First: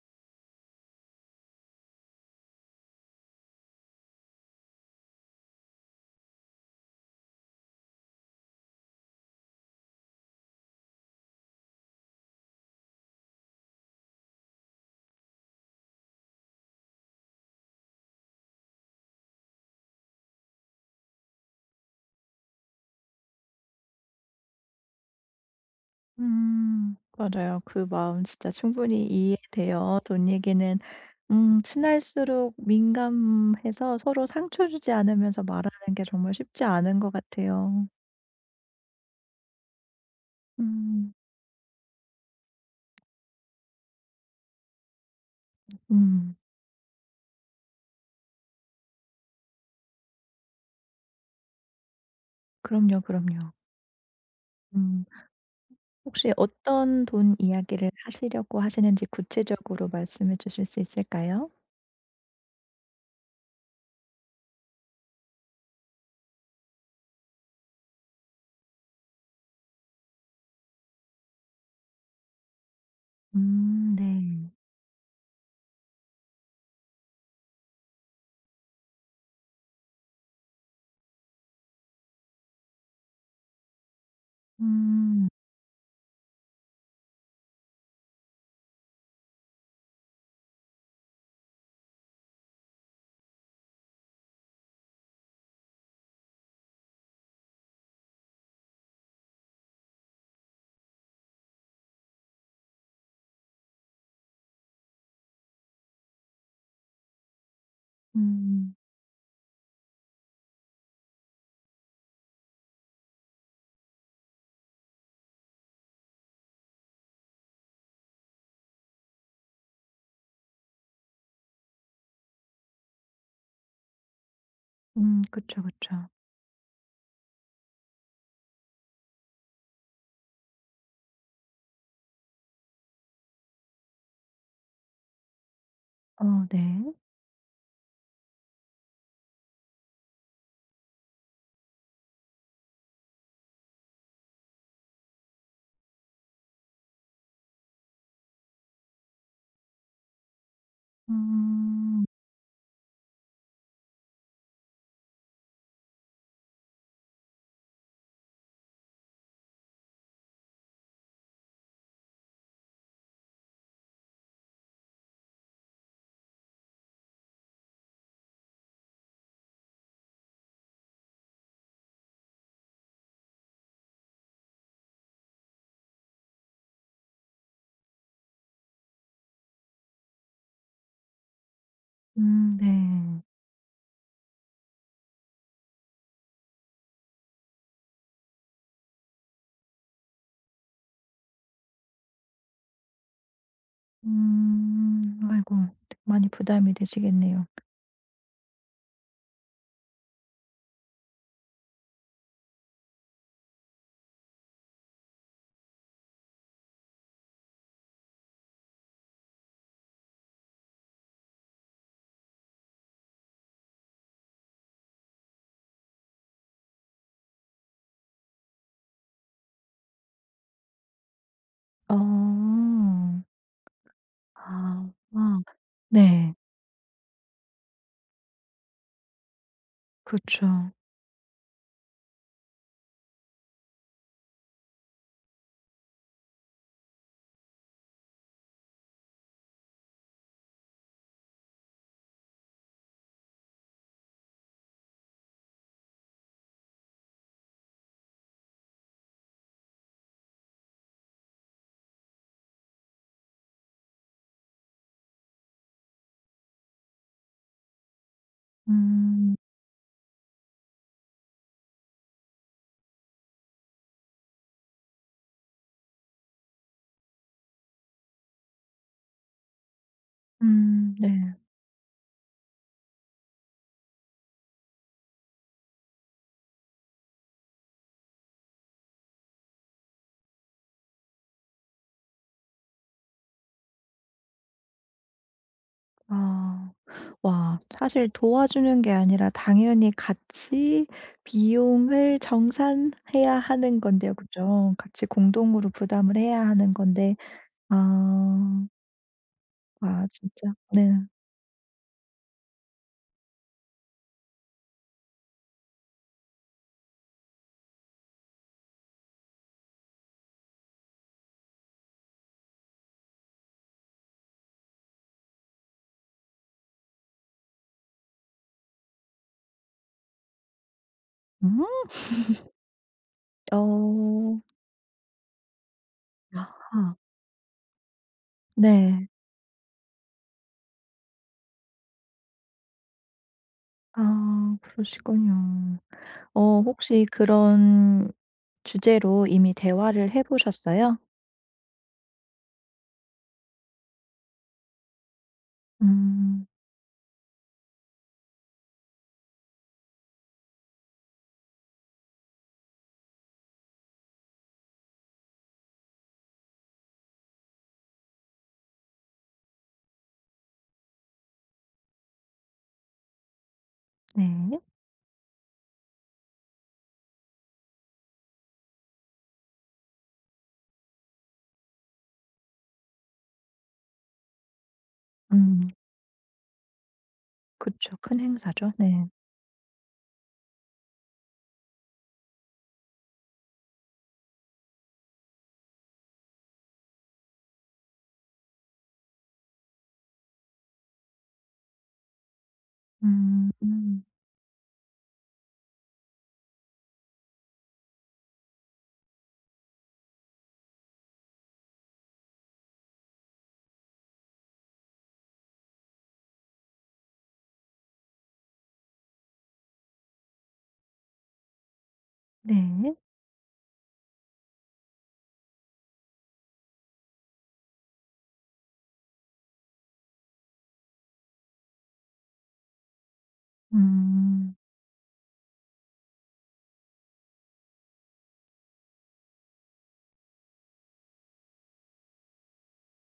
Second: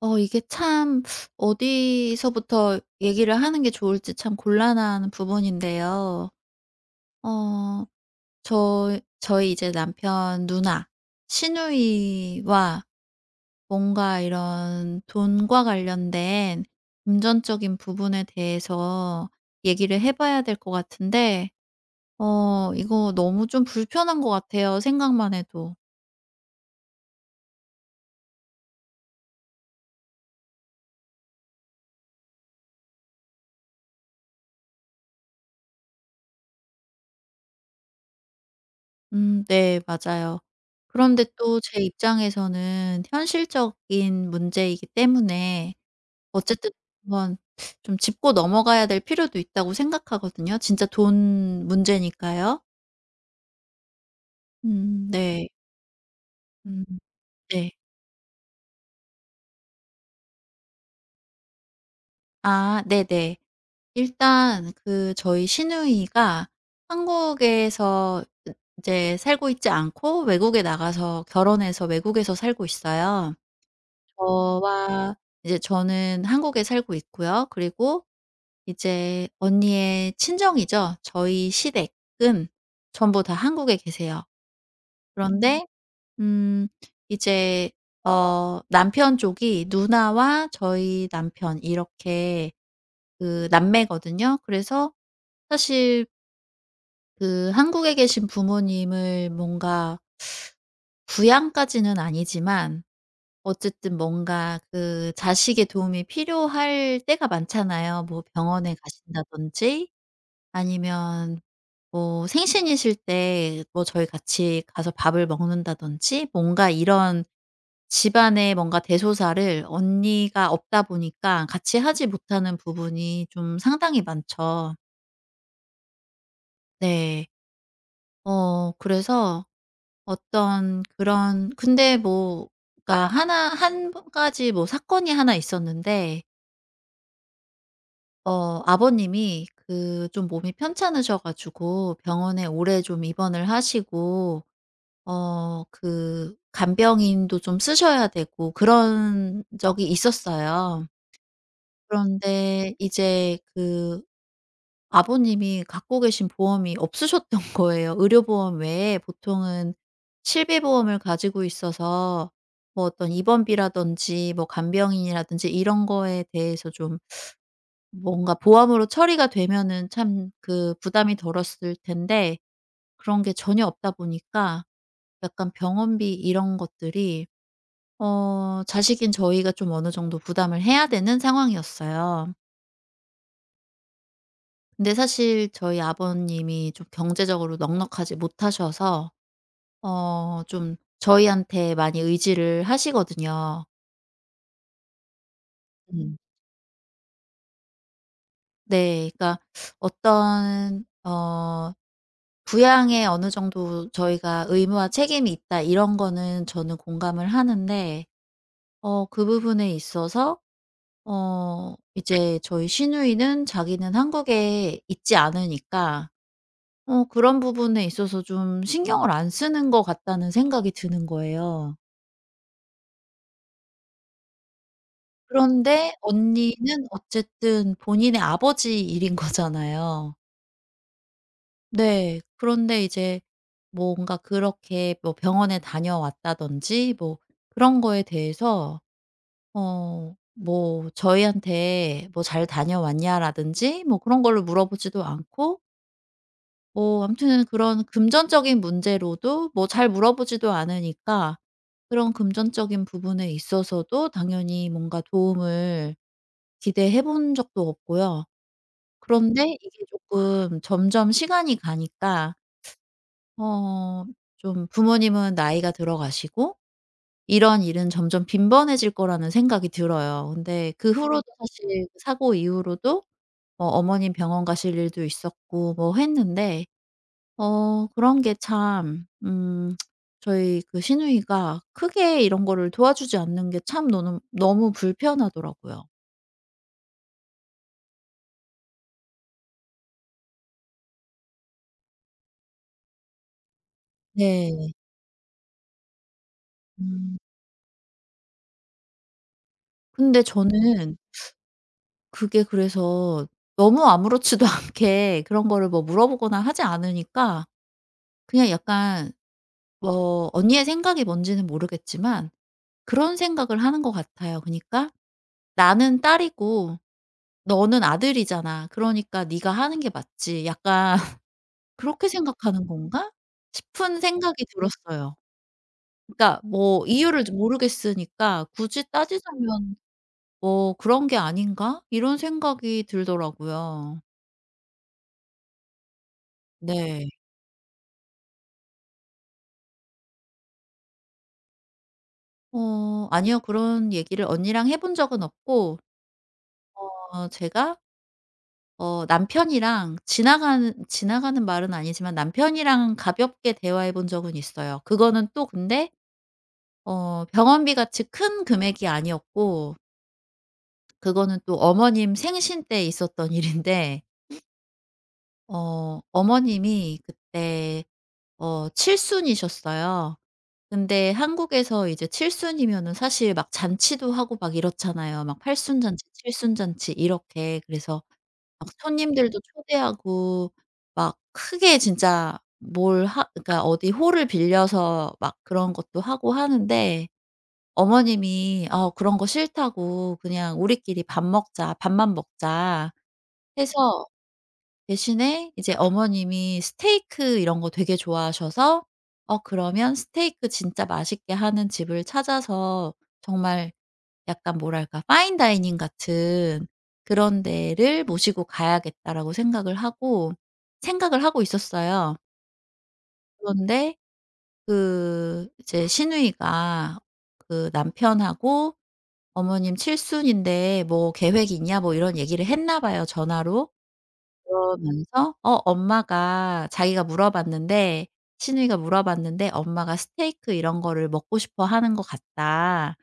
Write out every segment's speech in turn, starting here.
이게 참 어디서부터 얘기를 하는 게 좋을지 참 곤란한 부분인데요. 어 저희 이제 남편 누나, 시누이와 뭔가 이런 돈과 관련된 금전적인 부분에 대해서 얘기를 해 봐야 될 것 같은데, 이거 너무 좀 불편한 것 같아요, 생각만 해도. 음. 맞아요. 그 마음 진짜 충분히 이해돼요. 돈 얘기는 친할수록 민감해서 서로 상처 주지 않으면서 말하는 게 정말 쉽지 않은 것 같아요. 음, 네, 맞아요. 음. 그런데 또 제 입장에서는 현실적인 문제이기 때문에 음. 어쨌든 한번 좀 짚고 넘어가야 될 필요도 있다고 생각하거든요. 진짜 돈 문제니까요. 그럼요, 그럼요. 음. 음, 네. 혹시 음, 어떤 돈 네. 이야기를 하시려고 하시는지 구체적으로 말씀해 주실 수 있을까요? 아, 네네. 일단 그 저희 시누이가 한국에서 이제 살고 있지 않고, 외국에 나가서 결혼해서 외국에서 살고 있어요. 네. 저와, 이제 저는 한국에 살고 있고요. 그리고 이제 언니의 친정이죠, 저희 시댁은 전부 다 한국에 계세요. 음. 음. 그런데 음 이제 남편 쪽이 누나와 저희 남편, 이렇게 그 남매거든요. 그래서 사실 그 한국에 계신 부모님을 뭔가 부양까지는 아니지만 어쨌든 뭔가 그 자식의 도움이 필요할 때가 많잖아요. 뭐 음. 병원에 가신다든지, 아니면 뭐 생신이실 때 뭐 저희 같이 가서 밥을 먹는다든지, 뭔가 이런 집안의 뭔가 대소사를 언니가 없다 보니까 같이 하지 못하는 부분이 좀 상당히 많죠. 음. 그쵸, 그쵸. 네. 그래서 어떤 그런, 근데 뭐 그니까 하나 한 가지 뭐 사건이 하나 있었는데, 어 네. 아버님이 그 좀 몸이 편찮으셔 가지고 병원에 오래 좀 입원을 하시고, 그 간병인도 좀 쓰셔야 되고 그런 적이 있었어요. 음. 그런데 이제 그 아버님이 갖고 계신 보험이 없으셨던 거예요. 의료보험 외에 보통은 실비보험을 가지고 있어서 뭐 어떤 입원비라든지 뭐 간병인이라든지 이런 거에 대해서 좀 뭔가 보험으로 처리가 되면은 참 그 부담이 덜었을 텐데, 그런 게 전혀 없다 보니까 약간 병원비 이런 것들이 자식인 저희가 좀 어느 정도 부담을 해야 되는 상황이었어요. 네. 근데 사실 저희 아버님이 좀 경제적으로 넉넉하지 못하셔서 좀 저희한테 많이 의지를 하시거든요. 음. 아이고 음. 많이 부담이 되시겠네요. 네. 그러니까 어떤 부양에 어느 정도 저희가 의무와 책임이 있다, 이런 거는 저는 공감을 하는데, 그 부분에 있어서 이제 저희 시누이는 자기는 한국에 있지 않으니까 그런 부분에 있어서 좀 신경을 안 쓰는 것 같다는 생각이 드는 거예요. 어. 아. 아. 그런데 네. 언니는 어쨌든 본인의 아버지 일인 거잖아요. 그렇죠. 네. 그런데 이제 뭔가 그렇게 뭐 병원에 다녀왔다든지 뭐 그런 거에 대해서 뭐 저희한테 뭐 "잘 다녀왔냐?"라든지 뭐 그런 걸로 물어보지도 않고, 뭐 아무튼 그런 금전적인 문제로도 뭐 잘 물어보지도 않으니까, 그런 금전적인 부분에 있어서도 당연히 뭔가 도움을 기대해 본 적도 없고요. 음. 그런데 이게 쪼끔 점점 시간이 가니까 어 좀 부모님은 나이가 들어가시고 이런 일은 점점 빈번해질 거라는 생각이 들어요. 근데 그 후로도, 네. 사실 사고 이후로도 어머님 병원 가실 일도 있었고 뭐 했는데, 그런 게 참, 저희 그 시누이가 크게 이런 거를 도와주지 않는 게 참 너무 너무 불편하더라고요. 아. 와 사실 도와주는 게 아니라 당연히 같이 비용을 정산해야 하는 건데요. 네. 그죠? 같이 공동으로 부담을 해야 하는 건데, 음. 아. 아 근데 진짜 네. 저는 그게 그래서 너무 아무렇지도 않게 그런 거를 뭐 물어보거나 하지 않으니까, 그냥 약간, 뭐 언니의 생각이 뭔지는 모르겠지만 그런 생각을 하는 것 같아요. 그니까 러 '나는 딸이고 너는 아들이잖아. 그러니까 네가 하는 게 맞지.' 약간 음? '그렇게 생각하는 건가?' 싶은 어. 생각이 들었어요. 그러니까 뭐 아 이유를 모르겠으니까 '굳이 네. 따지자면 뭐 그런 게 아닌가?' 이런 생각이 들더라고요. 아 그러시군요. 어 혹시 네. 그런 주제로 이미 대화를 해 보셨어요? 아니요, 그런 얘기를 언니랑 해본 적은 없고, 음 제가 남편이랑 지나가는 말은 아니지만 남편이랑 가볍게 대화해 본 적은 있어요. 그거는 또 근데 병원비 같이 큰 금액이 아니었고, 그거는 또 어머님 생신 때 있었던 일인데, 네. 어머님이 그때 칠순이셨어요. 근데 한국에서 이제 칠순이면은 사실 막 잔치도 하고 막 이렇잖아요. 막 음 80순 잔치, 70순 잔치 이렇게. 그쵸. 그래서 큰 막 행사죠. 네. 손님들도 초대하고 막 크게 진짜 뭘 하 그러니까 어디 홀을 빌려서 막 그런 것도 하고 하는데, 어머님이 "아, 그런 거 싫다고 그냥 우리끼리 밥 먹자. 밥만 먹자." 음 음 해서, 대신에 이제 어머님이 스테이크 이런 거 되게 좋아하셔서, 그러면 스테이크 진짜 맛있게 하는 집을 찾아서 정말 약간 뭐랄까 파인 다이닝 같은 그런 데를 모시고 가야겠다라고 생각을 하고 있었어요. 네. 그런데 그 이제 시누이가 그 남편하고 "어머님 칠순인데 뭐 계획 있냐?" 뭐 이런 얘기를 했나 봐요, 전화로. 음. 그러면서 엄마가 자기가 물어봤는데 시누이가 물어봤는데, "엄마가 스테이크 이런 거를 먹고 싶어 하는 것 같다."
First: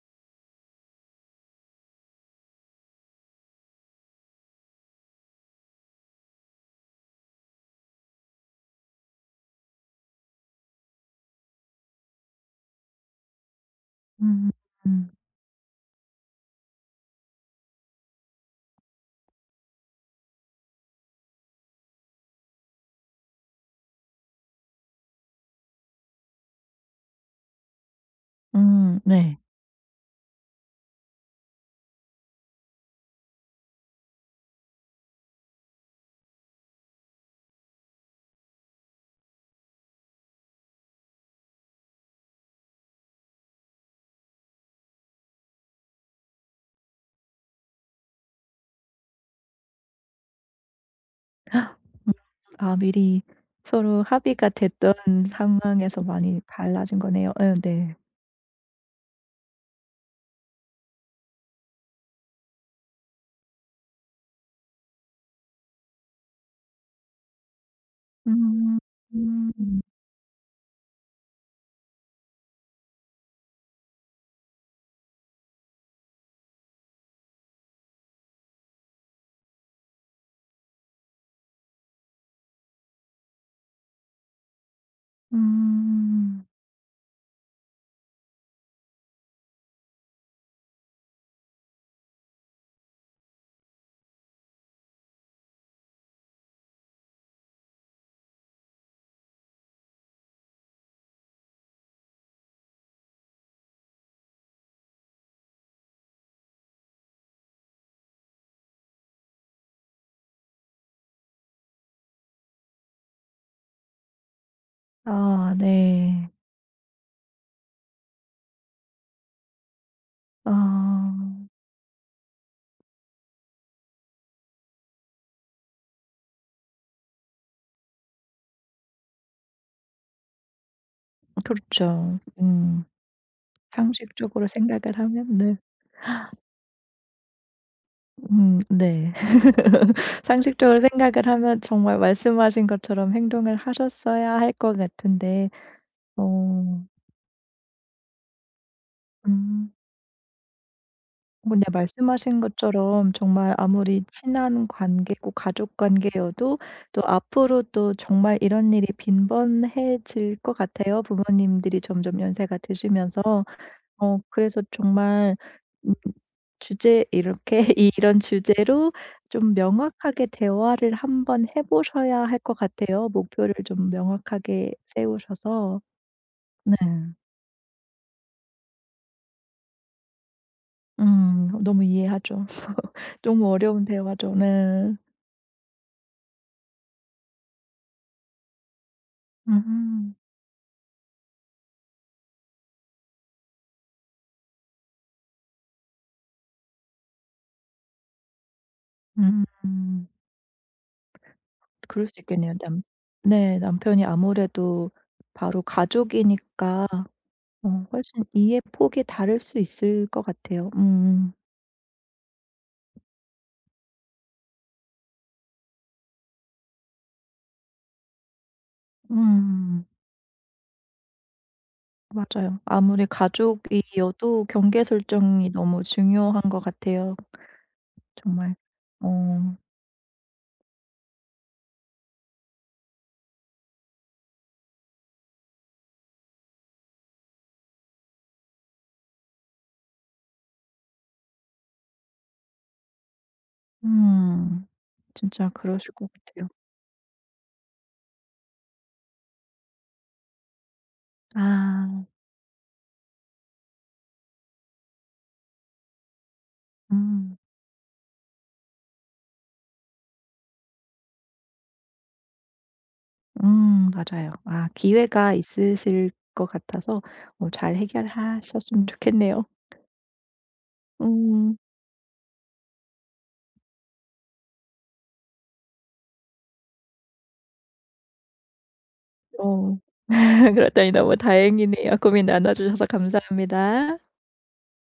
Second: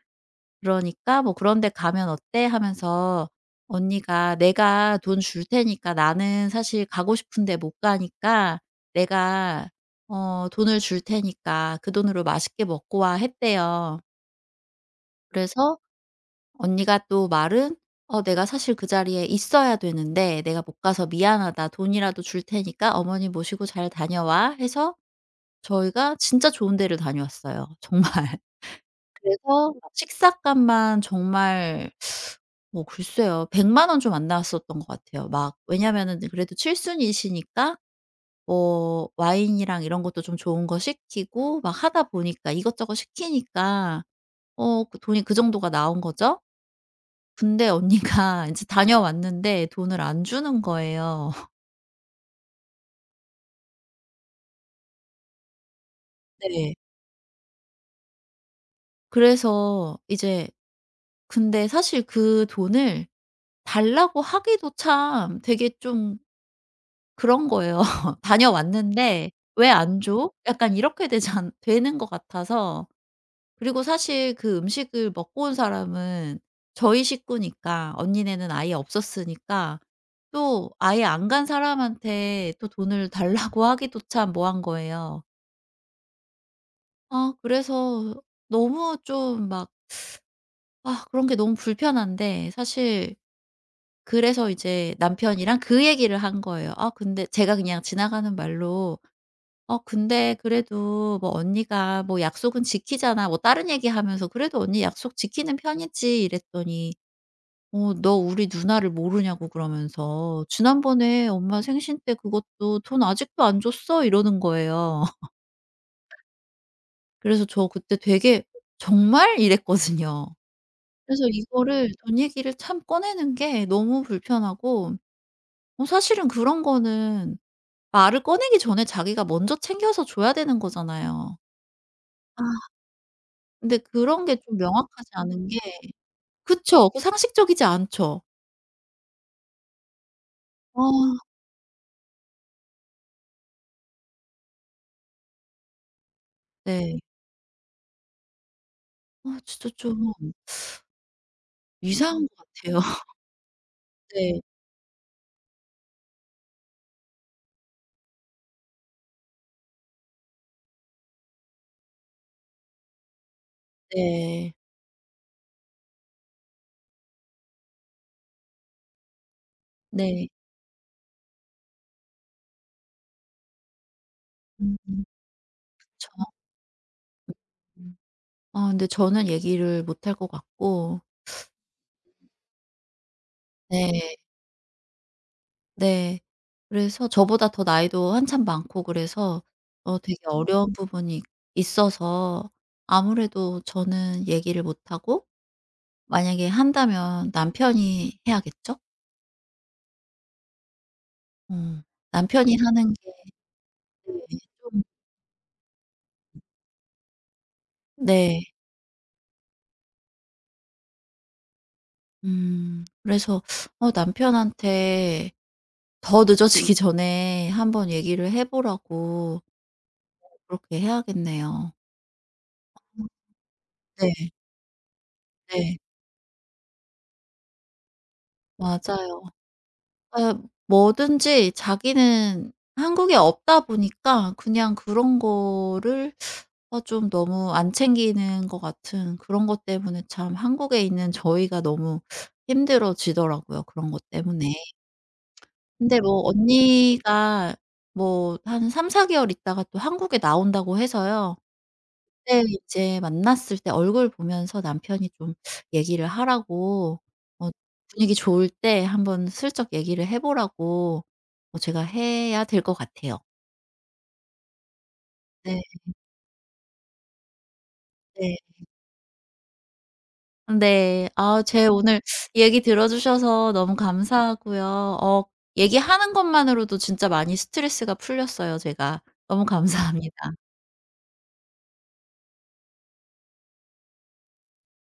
그러니까 "뭐 그런 데 가면 어때?" 하면서, 언니가 "내가 돈 줄 테니까, 나는 사실 가고 싶은데 못 가니까 내가 돈을 줄 테니까, 그 돈으로 맛있게 먹고 와." 했대요. 음 음. 그래서 언니가 또 말은, 내가 사실 그 자리에 있어야 되는데 내가 못 가서 미안하다. 돈이라도 줄 테니까 어머니 모시고 잘 다녀와." 해서, 저희가 진짜 좋은 데를 다녀왔어요, 정말. 네. 그래서 식사값만 정말, 뭐 글쎄요, 1 0 0 원 좀 안 나왔었던 것 같아요. 막 왜냐면은 그래도 칠순이시니까 뭐 와인이랑 이런 것도 좀 좋은 거 시키고 막 하다 보니까 이것저것 시키니까 그 돈이 그 정도가 나온 거죠. 근데 언니가 인제 다녀왔는데 돈을 안 주는 거예요. 헉, 아 미리 서로 합의가 됐던 상황에서 많이 네. 달라진 거네요. 예 네. 그래서 이제, 근데 사실 그 돈을 달라고 하기도 참 되게 좀 그런 거예요. 음 다녀왔는데 '왜 음 안 줘?' 약간 이렇게 되잖 되는 것 같아서. 그리고 사실 그 음식을 먹고 온 사람은 저희 식구니까, 언니네는 아예 없었으니까, 또 아예 안 간 사람한테 또 돈을 달라고 하기도 참 뭐한 거예요. 음. 아, 그래서 너무 좀 막, 아 그런 게 너무 불편한데, 사실 그래서 이제 남편이랑 그 얘기를 한 거예요, 아 근데 제가 그냥 지나가는 말로. 근데 그래도 뭐 언니가 "뭐 약속은 지키잖아." 뭐 다른 얘기하면서 "그래도 언니 약속 지키는 편이지." 이랬더니, 너 우리 누나를 모르냐."고 그러면서 "지난번에 엄마 생신 때 그것도 돈 아직도 안 줬어." 이러는 거예요. 아 네. 그래서 저 그때 되게 '정말?' 이랬거든요. 아 그래서 이거를 돈 얘기를 참 꺼내는 게 너무 불편하고, 사실은 그런 거는 말을 꺼내기 전에 자기가 먼저 챙겨서 줘야 되는 거잖아요. 그렇죠. 아 음. 근데 그런 게 상식적으로 좀 생각을 명확하지 하면 않은 네. 게. 그쵸, 그 상식적이지 않죠. 네. 상식적으로 아, 생각을 하면 정말 말씀하신 것처럼 행동을 하셨어야 할 것 같은데, 어 네. 아 진짜 음 좀 그냥 이상한 것 말씀하신 같아요. 것처럼 정말 아무리 네. 친한 관계고 가족 관계여도 또 앞으로 또 정말 이런 일이 빈번해질 것 같아요, 부모님들이 점점 연세가 드시면서. 어 네. 그래서 정말 음 주제 이렇게 이런 주제로 좀 명확하게 네. 대화를 한번 해 보셔야 할 것 같아요, 목표를 좀 명확하게 음, 세우셔서. 그쵸. 네. 아 근데 저는 얘기를 못할 것 같고. 너무 이해하죠. 너무 어려운 네. 대화죠. 네. 네. 그래서 저보다 더 나이도 한참 많고 그래서 음. 되게 어려운 부분이 있어서, 아무래도 저는 얘기를 못 하고, 만약에 한다면 남편이 해야겠죠? 음. 어. 그럴 수 있겠네요. 남편이 남 하는 게. 네 남편이 네. 좀. 아무래도 바로 가족이니까 어 훨씬 네. 이해 폭이 다를 수 있을 것 같아요. 음. 그래서 남편한테 더 늦어지기 전에 한번 얘기를 해 보라고, 음. 그렇게 해야겠네요. 맞아요. 아무리 음, 네. 가족이어도 경계 설정이 네, 너무 중요한 것 같아요. 정말. 맞아요. 어 아, 뭐든지 자기는 한국에 없다 보니까 그냥 그런 거를 좀 너무 안 챙기는 것 같은, 그런 것 때문에 참 한국에 있는 저희가 너무 힘들어지더라고요, 그런 것 때문에. 음. 진짜 그러실 근데 것 뭐 같아요. 언니가 뭐 한 3~4 개월 있다가 또 한국에 나온다고 해서요. 아 그때 이제 만났을 때 얼굴 보면서 남편이 좀 얘기를 하라고, 음. 어 분위기 좋을 때 한번 슬쩍 얘기를 해 보라고, 제가 해야 될 것 같아요. 맞아요. 아 기회가 네, 있으실 것 같아서 어 잘 네. 해결하셨으면 좋겠네요. 네. 아, 음. 제 오늘 얘기 들어 주셔서 너무 감사하고요. 얘기하는 것만으로도 진짜 많이 스트레스가 풀렸어요, 제가. 너무 어. 감사합니다. 그렇다니 너무 다행이네요. 고민 나눠 주셔서 감사합니다.